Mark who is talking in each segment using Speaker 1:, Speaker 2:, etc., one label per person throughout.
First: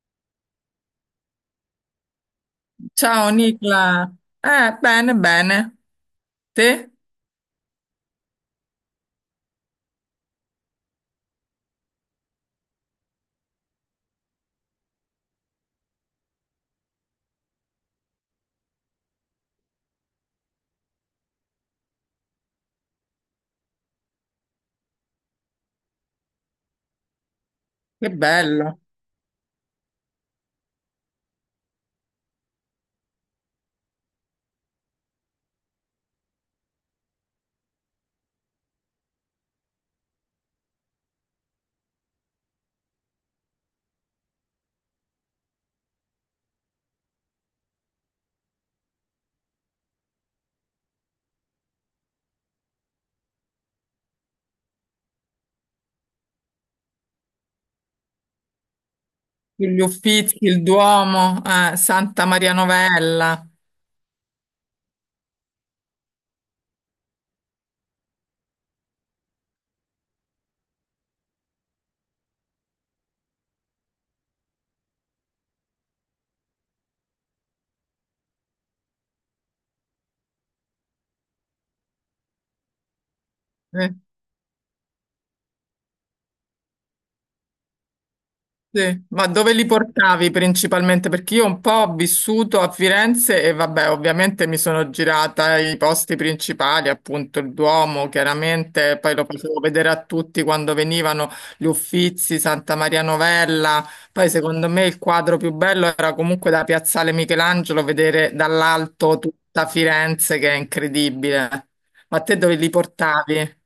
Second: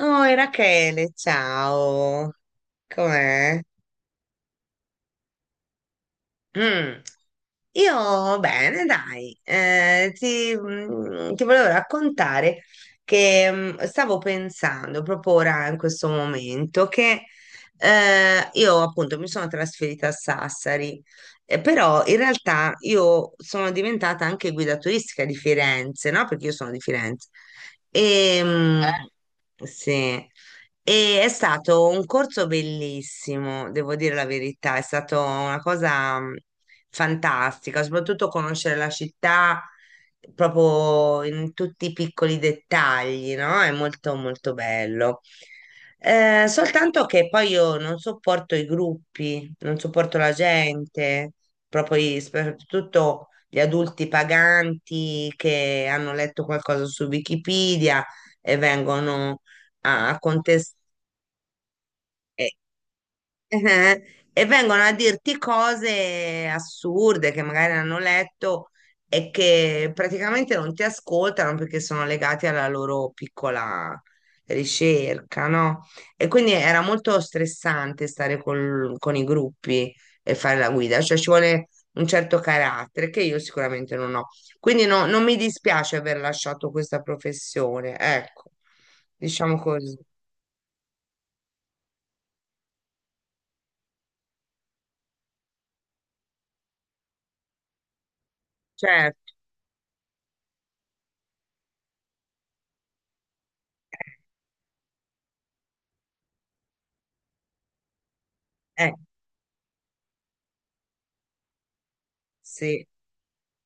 Speaker 1: Oi Rachele, ciao,
Speaker 2: Ciao
Speaker 1: com'è?
Speaker 2: Nicla, bene, bene. Te?
Speaker 1: Mm. Io bene, dai. Ti volevo raccontare che stavo pensando proprio ora in questo momento che io appunto mi sono trasferita a Sassari. Però in realtà io sono diventata anche guida turistica di Firenze, no? Perché io sono di Firenze.
Speaker 2: Che
Speaker 1: E,
Speaker 2: bello.
Speaker 1: sì. E è stato un corso bellissimo, devo dire la verità, è stata una cosa fantastica, soprattutto conoscere la città proprio in tutti i piccoli dettagli, no? È molto molto bello. Soltanto che poi io non sopporto i gruppi, non sopporto la gente, proprio soprattutto gli adulti paganti che hanno letto qualcosa su Wikipedia e vengono
Speaker 2: Gli
Speaker 1: a
Speaker 2: Uffizi, il
Speaker 1: contestare,
Speaker 2: Duomo, Santa
Speaker 1: eh,
Speaker 2: Maria Novella.
Speaker 1: eh, e vengono a dirti cose assurde che magari hanno letto e che praticamente non ti ascoltano perché sono legati alla loro piccola ricerca, no? E quindi era molto stressante stare con i gruppi e fare la guida, cioè ci vuole un certo carattere che io
Speaker 2: Eh.
Speaker 1: sicuramente non ho. Quindi no, non mi dispiace aver lasciato questa professione, ecco,
Speaker 2: Sì, ma dove
Speaker 1: diciamo
Speaker 2: li
Speaker 1: così.
Speaker 2: portavi principalmente? Perché io un po' ho vissuto a Firenze e vabbè, ovviamente mi sono girata i posti principali, appunto il Duomo, chiaramente, poi lo
Speaker 1: Certo.
Speaker 2: facevo vedere a tutti quando venivano gli Uffizi, Santa Maria Novella, poi secondo me il quadro più bello era comunque da Piazzale Michelangelo vedere
Speaker 1: Eh,
Speaker 2: dall'alto tutta Firenze che è incredibile. Ma te dove li
Speaker 1: sì.
Speaker 2: portavi?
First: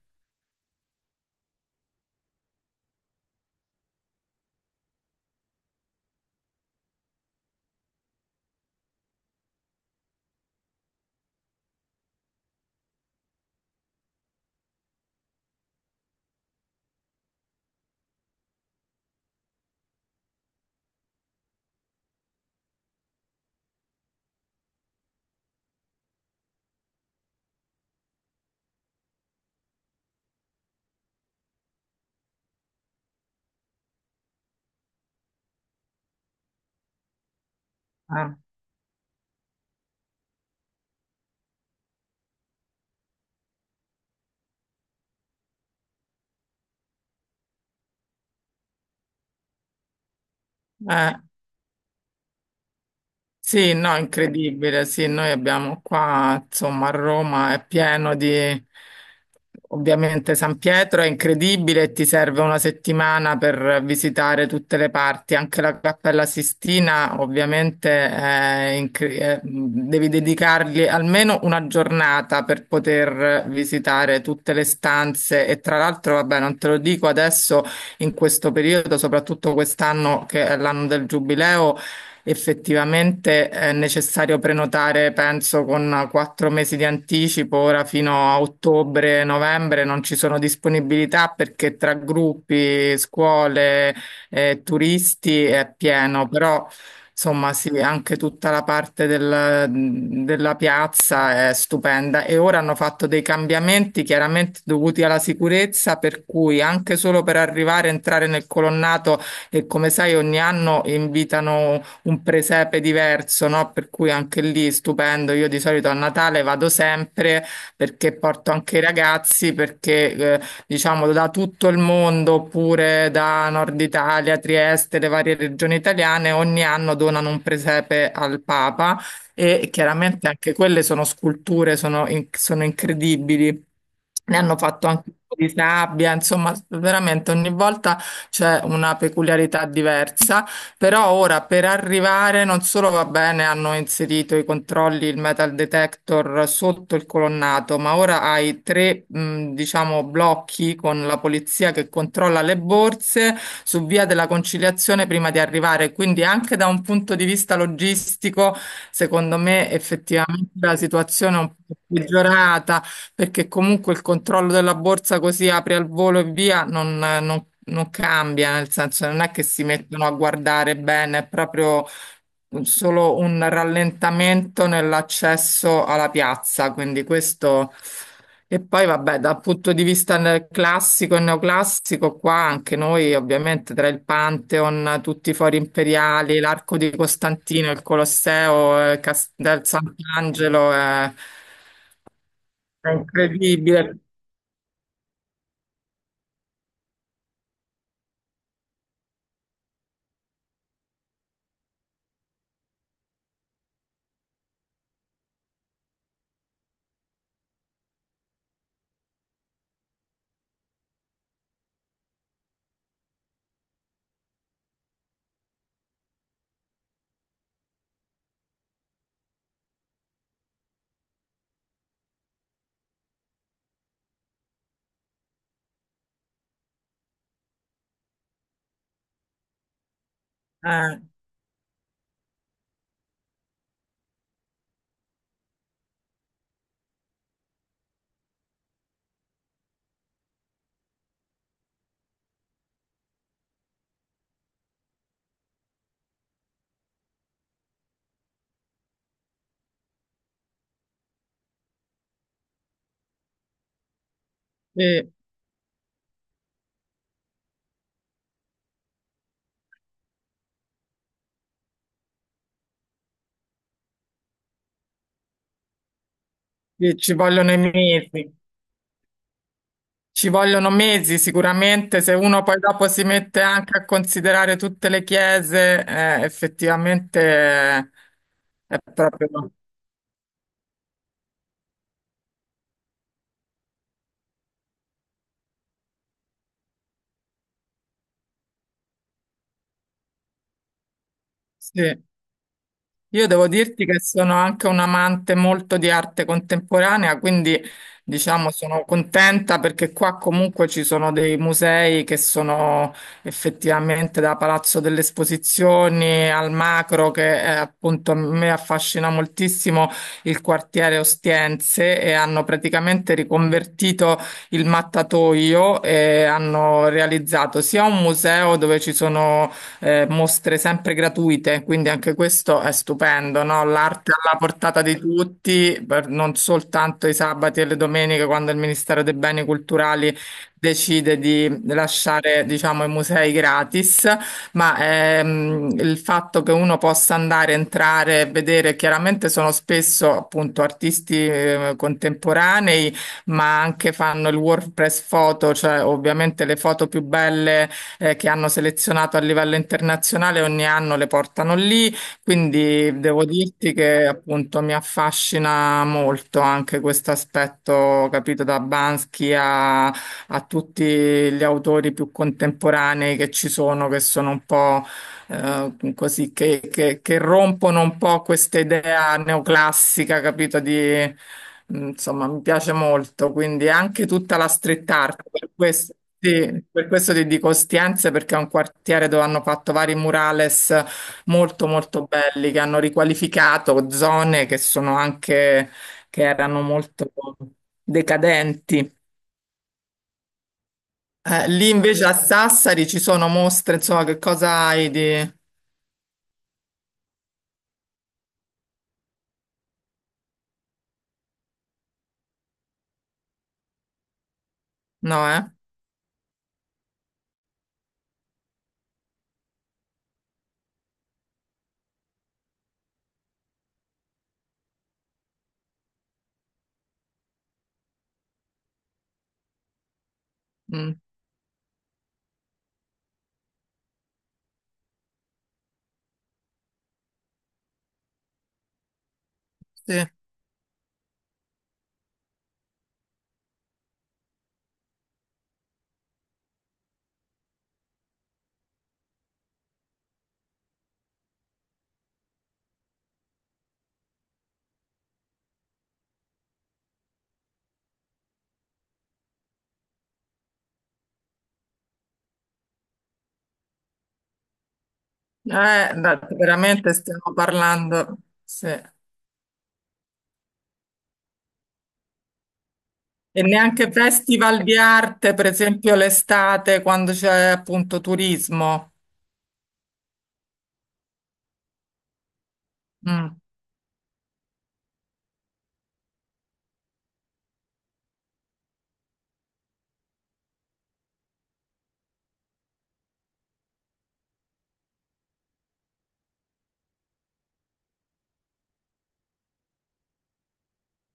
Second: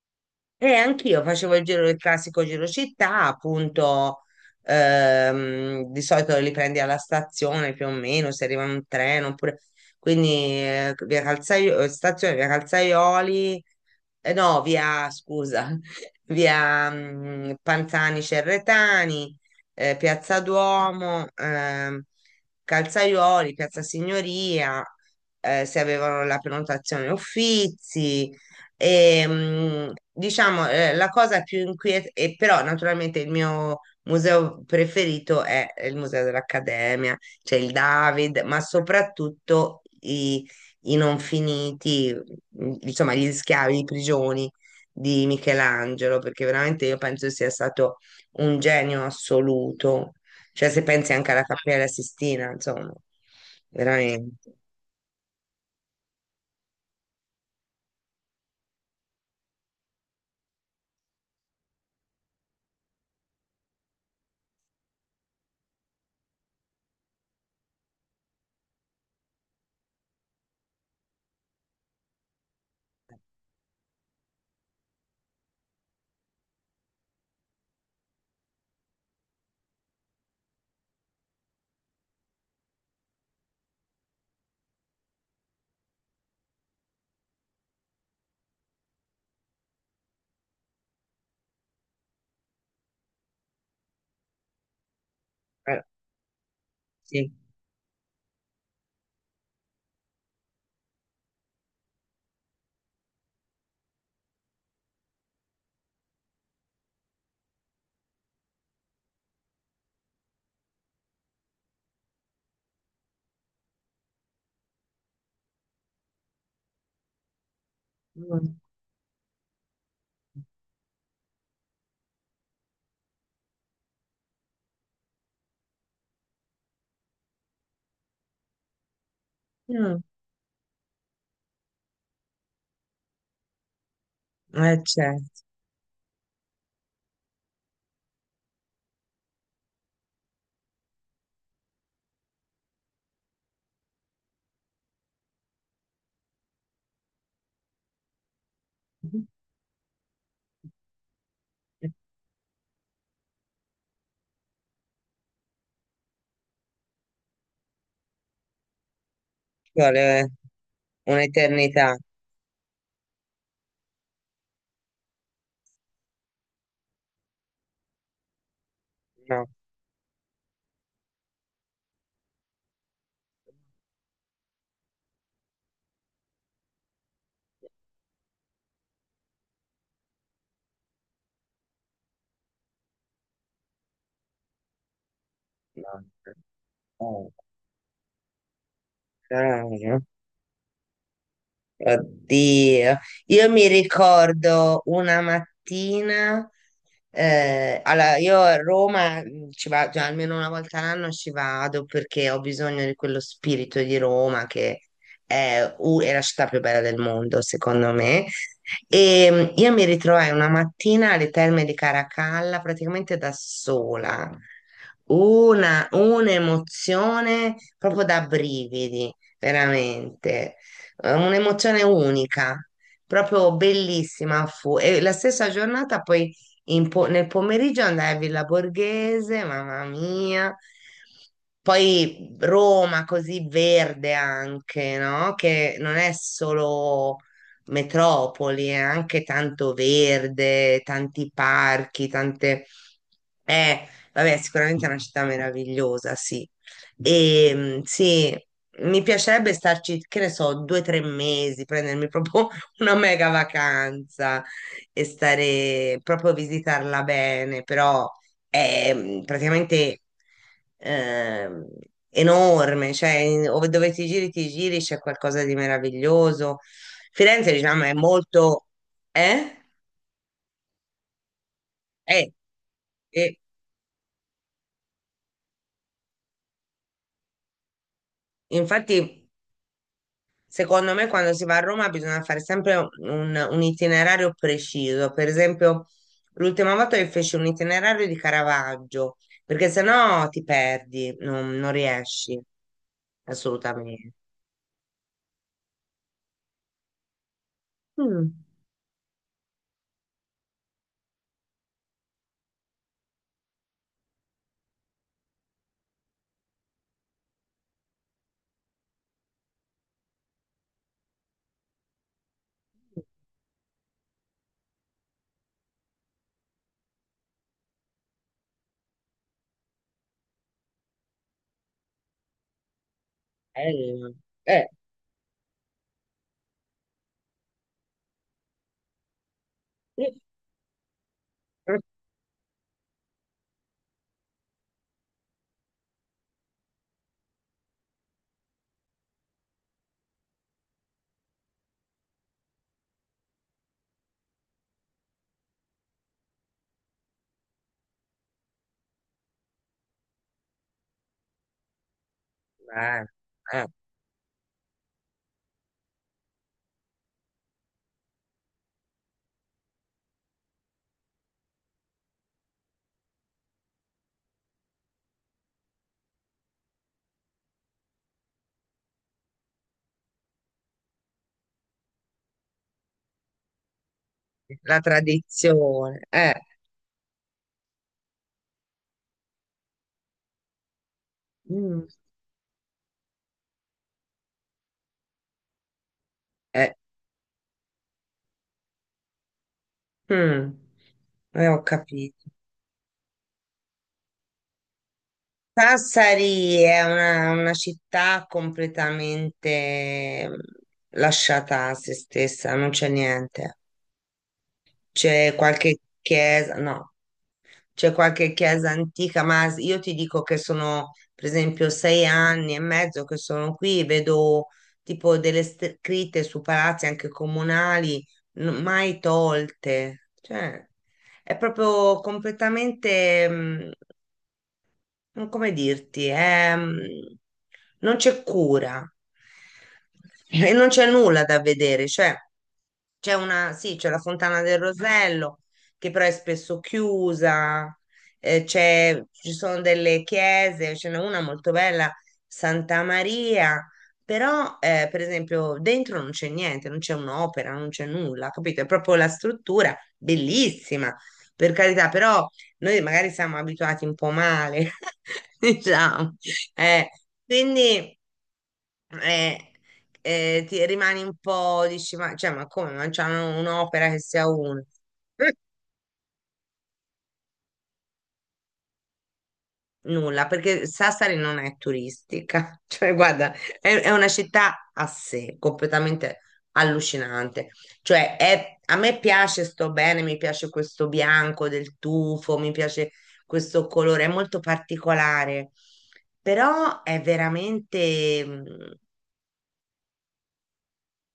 Speaker 1: E anch'io facevo il giro, il classico giro città, appunto. Di solito li prendi alla stazione più o meno, se arriva un treno, oppure... Quindi, stazione, via Calzaioli, no, via, scusa, via Panzani Cerretani, Piazza Duomo, Calzaioli, Piazza Signoria, se avevano la prenotazione Uffizi. E, diciamo, la cosa più inquietante, e però naturalmente il mio museo preferito è il Museo dell'Accademia. C'è il David, ma soprattutto i non finiti, insomma, gli schiavi, di prigioni di Michelangelo, perché veramente io penso sia stato un genio assoluto. Cioè, se pensi
Speaker 2: Eh.
Speaker 1: anche alla Cappella Sistina, insomma,
Speaker 2: Sì, no,
Speaker 1: veramente.
Speaker 2: incredibile. Sì, noi abbiamo qua, insomma, a Roma è pieno di... Ovviamente San Pietro è incredibile e ti serve una settimana per visitare tutte le parti, anche la Cappella Sistina, ovviamente è è- devi dedicargli almeno una giornata per poter visitare tutte le stanze e tra l'altro, vabbè, non te lo dico adesso in questo periodo, soprattutto quest'anno che è l'anno del Giubileo. Effettivamente è necessario prenotare, penso, con quattro mesi di anticipo. Ora fino a ottobre, novembre non ci sono disponibilità perché tra gruppi, scuole, turisti è
Speaker 1: Eh,
Speaker 2: pieno, però
Speaker 1: sì.
Speaker 2: insomma sì, anche tutta la parte della piazza è stupenda. E ora hanno fatto dei cambiamenti chiaramente dovuti alla sicurezza, per cui anche solo per arrivare, entrare nel colonnato e come sai ogni anno invitano un presepe diverso, no? Per cui anche lì stupendo. Io di solito a Natale vado sempre perché porto
Speaker 1: Mm.
Speaker 2: anche i ragazzi, perché diciamo da tutto il mondo, oppure da Nord Italia, Trieste, le varie regioni italiane, ogni anno donano un presepe al Papa e
Speaker 1: Mm.
Speaker 2: chiaramente anche quelle sono sculture, sono, sono incredibili. Ne hanno fatto anche un po'
Speaker 1: Certo.
Speaker 2: di sabbia, insomma, veramente ogni volta c'è una peculiarità diversa. Però ora per arrivare non solo va bene, hanno inserito i controlli, il metal detector sotto il colonnato, ma ora hai tre,
Speaker 1: Ci
Speaker 2: diciamo, blocchi con la polizia che controlla le borse su via della conciliazione prima di arrivare. Quindi anche da un punto di vista logistico, secondo me
Speaker 1: vuole
Speaker 2: effettivamente la situazione è un po'
Speaker 1: un'eternità.
Speaker 2: peggiorata perché comunque il controllo della borsa così apri al volo e via non, non cambia, nel senso non è che
Speaker 1: No,
Speaker 2: si mettono a guardare bene, è proprio solo un rallentamento nell'accesso alla piazza, quindi questo... E poi vabbè, dal punto di vista classico e neoclassico, qua anche noi ovviamente tra il Pantheon, tutti i fori
Speaker 1: no.
Speaker 2: imperiali, l'Arco di Costantino, il Colosseo, Cas- del
Speaker 1: No.
Speaker 2: Sant'Angelo, è
Speaker 1: Oddio, io mi
Speaker 2: incredibile,
Speaker 1: ricordo una mattina. Allora io a Roma ci vado, cioè, almeno una volta all'anno ci vado perché ho bisogno di quello spirito di Roma che è, è la città più bella del mondo, secondo me. E io mi ritrovai una mattina alle Terme di Caracalla praticamente da sola, un'emozione proprio da brividi, veramente, un'emozione unica, proprio bellissima fu. E la stessa giornata poi nel pomeriggio andai a Villa Borghese, mamma mia.
Speaker 2: eh,
Speaker 1: Poi Roma così verde anche, no? Che non è solo metropoli, è anche tanto verde, tanti parchi, tante, eh, vabbè, sicuramente è una città meravigliosa, sì. E sì, mi piacerebbe starci, che ne so, 2 o 3 mesi, prendermi proprio una mega vacanza e
Speaker 2: sì,
Speaker 1: stare proprio a visitarla bene, però è praticamente ehm, enorme, cioè, dove ti giri, c'è qualcosa di meraviglioso.
Speaker 2: sì, ci
Speaker 1: Firenze,
Speaker 2: vogliono i
Speaker 1: diciamo, è
Speaker 2: mesi,
Speaker 1: molto... Eh?
Speaker 2: ci vogliono mesi sicuramente, se
Speaker 1: Eh,
Speaker 2: uno poi dopo si
Speaker 1: e
Speaker 2: mette anche a considerare tutte le chiese, effettivamente è
Speaker 1: infatti
Speaker 2: proprio...
Speaker 1: secondo me, quando si va a Roma bisogna fare sempre un itinerario preciso. Per esempio, l'ultima volta che feci un itinerario di Caravaggio, perché sennò ti perdi, non
Speaker 2: Sì,
Speaker 1: riesci
Speaker 2: io devo dirti che
Speaker 1: assolutamente.
Speaker 2: sono anche un amante molto di arte contemporanea, quindi
Speaker 1: Mm.
Speaker 2: diciamo sono contenta perché qua comunque ci sono dei musei che sono effettivamente da Palazzo delle Esposizioni al Macro, che è, appunto a me affascina moltissimo il quartiere Ostiense e hanno praticamente riconvertito il mattatoio e hanno realizzato sia un museo dove ci sono mostre sempre gratuite, quindi anche questo è stupendo, no? L'arte
Speaker 1: Bello.
Speaker 2: alla
Speaker 1: Eh.
Speaker 2: portata di tutti, per- non soltanto i sabati e le domeniche, quando il Ministero dei Beni Culturali
Speaker 1: Sì.
Speaker 2: decide di
Speaker 1: Eh,
Speaker 2: lasciare, diciamo, i musei gratis, ma il fatto che uno possa andare, entrare e vedere, chiaramente sono spesso appunto artisti contemporanei, ma anche fanno il WordPress foto, cioè ovviamente le foto più belle che hanno selezionato a livello internazionale, ogni anno le portano lì, quindi devo
Speaker 1: eh.
Speaker 2: dirti che appunto mi affascina molto anche questo aspetto, capito, da Bansky a tutti gli autori più contemporanei che ci sono, che sono un po' così che rompono un po' questa idea neoclassica, capito? Di, insomma, mi piace molto, quindi anche tutta la
Speaker 1: La
Speaker 2: street art, per questo,
Speaker 1: tradizione.
Speaker 2: sì, per questo ti dico Ostiense, perché è un quartiere dove hanno fatto vari murales molto
Speaker 1: Mm.
Speaker 2: molto belli, che hanno riqualificato zone che sono anche, che erano
Speaker 1: Eh.
Speaker 2: molto decadenti.
Speaker 1: Mm. Ho
Speaker 2: Lì invece a
Speaker 1: capito.
Speaker 2: Sassari ci sono mostre, insomma, che cosa hai di...
Speaker 1: Sassari è una città completamente, lasciata a se stessa, non c'è niente.
Speaker 2: No,
Speaker 1: C'è
Speaker 2: eh?
Speaker 1: qualche chiesa, no, c'è qualche chiesa antica, ma io ti dico che sono, per esempio, 6 anni e mezzo che sono qui, vedo tipo delle scritte su palazzi anche comunali, mai tolte. Cioè,
Speaker 2: Mm,
Speaker 1: è proprio completamente... non come dirti, è, non c'è cura
Speaker 2: sì.
Speaker 1: e non c'è nulla da vedere, cioè c'è una, sì, c'è la Fontana del Rosello, che però è spesso chiusa. Ci sono delle chiese, ce n'è una molto bella, Santa Maria, però per esempio dentro non c'è niente, non c'è un'opera, non c'è nulla, capito? È proprio la struttura, bellissima, per carità, però noi magari siamo abituati un po' male, diciamo. eh,
Speaker 2: Veramente stiamo
Speaker 1: quindi
Speaker 2: parlando, sì. E
Speaker 1: eh, ti rimani un po', dici, ma, cioè, ma come, ma c'hanno un'opera
Speaker 2: neanche
Speaker 1: che sia una?
Speaker 2: festival di arte, per esempio l'estate, quando c'è appunto turismo.
Speaker 1: Nulla, perché Sassari non è turistica, cioè guarda,
Speaker 2: Mm,
Speaker 1: è una città a sé, completamente allucinante. Cioè, a me piace, sto bene, mi piace questo bianco del tufo, mi piace questo colore, è molto particolare, però è veramente...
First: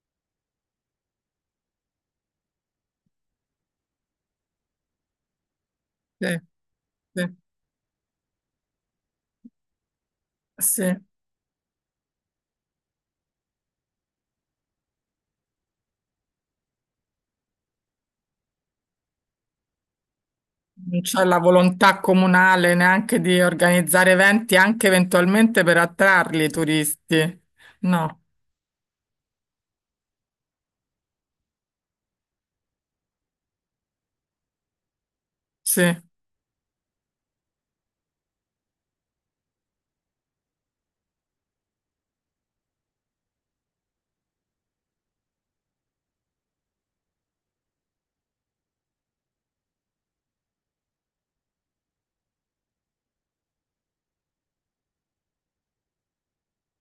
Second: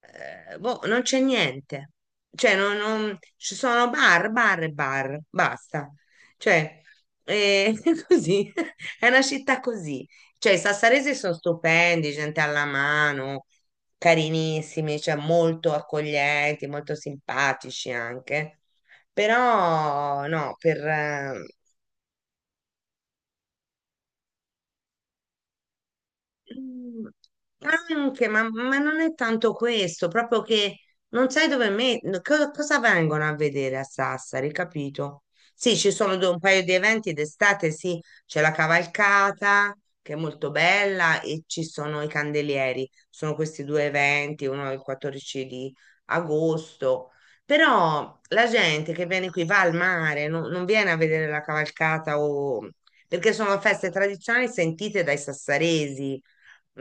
Speaker 1: boh, non c'è niente. Cioè, ci sono bar, bar e bar, basta.
Speaker 2: sì,
Speaker 1: Cioè,
Speaker 2: sì,
Speaker 1: è così, è una città così. Cioè, i
Speaker 2: sì.
Speaker 1: sassaresi sono stupendi, gente alla mano, carinissimi, cioè molto accoglienti, molto simpatici anche. Però, no, per...
Speaker 2: Non c'è la volontà comunale neanche di organizzare eventi, anche eventualmente per attrarli i
Speaker 1: Mm,
Speaker 2: turisti. No,
Speaker 1: anche, ma, non è tanto questo, proprio che non sai dove me, cosa vengono a vedere a Sassari, capito? Sì,
Speaker 2: sì,
Speaker 1: ci sono un paio di eventi d'estate, sì, c'è la cavalcata che è molto bella e ci sono i candelieri, sono questi due eventi, uno il 14 di agosto, però la gente che viene qui va al mare, non viene a vedere la cavalcata, o perché sono feste tradizionali sentite dai sassaresi,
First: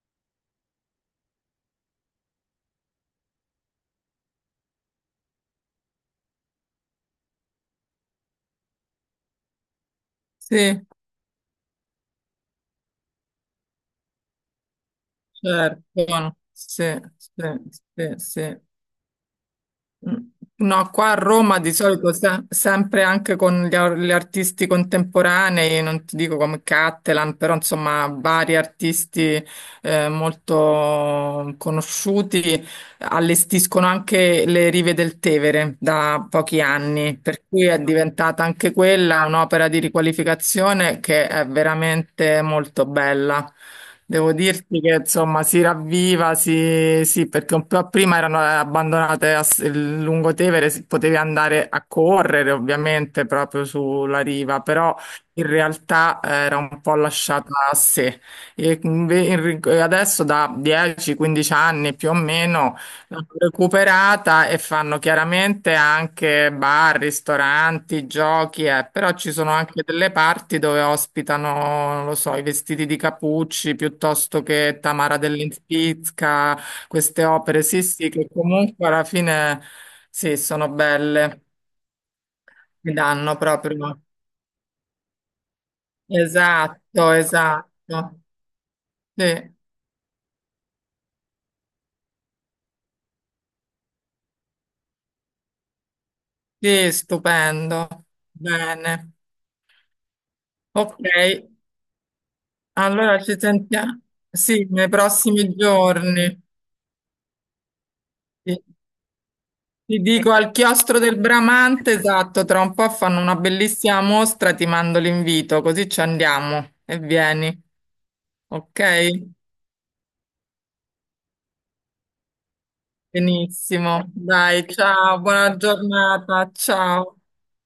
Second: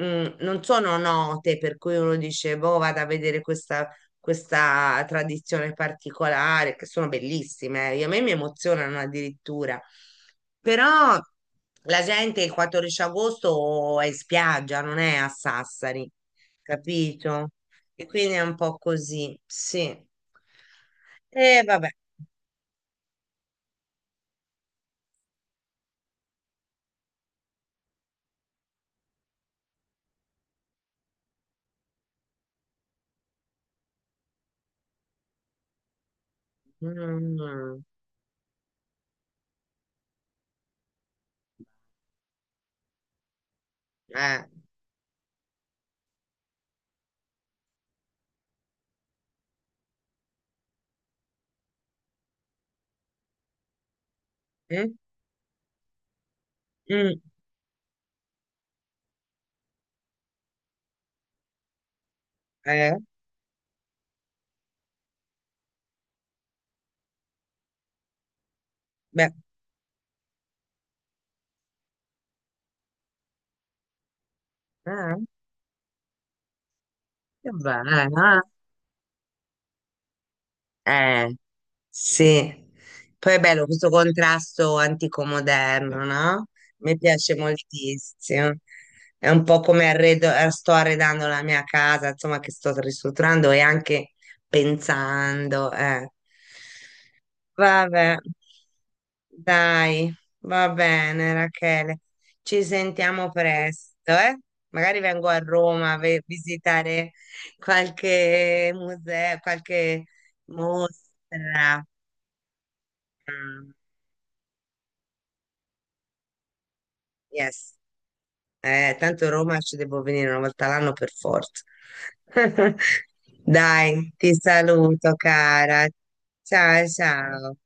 Speaker 1: non sono note, per cui uno dice, boh, vado a vedere questa, questa tradizione particolare, che sono bellissime. A me mi emozionano addirittura.
Speaker 2: sì,
Speaker 1: Però la gente il 14 agosto è in spiaggia, non è a
Speaker 2: certo,
Speaker 1: Sassari,
Speaker 2: sì,
Speaker 1: capito?
Speaker 2: sì,
Speaker 1: E
Speaker 2: sì,
Speaker 1: quindi è un
Speaker 2: sì.
Speaker 1: po' così, sì.
Speaker 2: Mm. No, qua a Roma
Speaker 1: E
Speaker 2: di
Speaker 1: vabbè.
Speaker 2: solito sempre anche con gli artisti contemporanei, non ti dico come Cattelan, però insomma vari artisti molto conosciuti allestiscono anche le rive del Tevere da pochi anni, per cui è
Speaker 1: Mm.
Speaker 2: diventata anche quella un'opera di riqualificazione che è veramente molto bella. Devo
Speaker 1: eh,
Speaker 2: dirti che insomma si ravviva, si- sì, perché un po' prima erano abbandonate a s- il lungotevere, si- potevi andare a correre ovviamente proprio sulla riva,
Speaker 1: mm,
Speaker 2: però in realtà era un po'
Speaker 1: mm.
Speaker 2: lasciata a sé. E adesso da 10-15 anni più o meno
Speaker 1: eh,
Speaker 2: recuperata e fanno chiaramente anche bar, ristoranti, giochi, però
Speaker 1: beh.
Speaker 2: ci sono anche delle parti dove ospitano, non lo so, i vestiti di Capucci piuttosto che
Speaker 1: eh,
Speaker 2: Tamara dell'Inspizca, queste
Speaker 1: che
Speaker 2: opere, sì,
Speaker 1: bello, eh.
Speaker 2: sì, che comunque alla fine sì, sono
Speaker 1: Eh.
Speaker 2: belle,
Speaker 1: Sì,
Speaker 2: mi
Speaker 1: poi
Speaker 2: danno
Speaker 1: è bello questo
Speaker 2: proprio.
Speaker 1: contrasto antico-moderno, no? Mi
Speaker 2: Esatto,
Speaker 1: piace
Speaker 2: esatto.
Speaker 1: moltissimo. È un
Speaker 2: Sì,
Speaker 1: po' come arredo, sto arredando la mia casa, insomma, che sto ristrutturando e anche pensando. Eh.
Speaker 2: sì, stupendo.
Speaker 1: Vabbè,
Speaker 2: Bene.
Speaker 1: dai, va
Speaker 2: Ok.
Speaker 1: bene, Rachele. Ci
Speaker 2: Allora
Speaker 1: sentiamo
Speaker 2: ci sentiamo,
Speaker 1: presto, eh?
Speaker 2: sì, nei
Speaker 1: Magari vengo a
Speaker 2: prossimi
Speaker 1: Roma a
Speaker 2: giorni.
Speaker 1: visitare
Speaker 2: Sì.
Speaker 1: qualche museo,
Speaker 2: Ti
Speaker 1: qualche
Speaker 2: dico al chiostro del
Speaker 1: mostra.
Speaker 2: Bramante, esatto, tra un po' fanno una
Speaker 1: Ah,
Speaker 2: bellissima mostra, ti mando l'invito, così ci andiamo e vieni,
Speaker 1: Yes. Tanto
Speaker 2: ok?
Speaker 1: Roma ci devo venire una volta all'anno per forza.
Speaker 2: Benissimo,
Speaker 1: Dai, ti
Speaker 2: dai,
Speaker 1: saluto,
Speaker 2: ciao, buona
Speaker 1: cara.
Speaker 2: giornata,
Speaker 1: Ciao,
Speaker 2: ciao.
Speaker 1: ciao.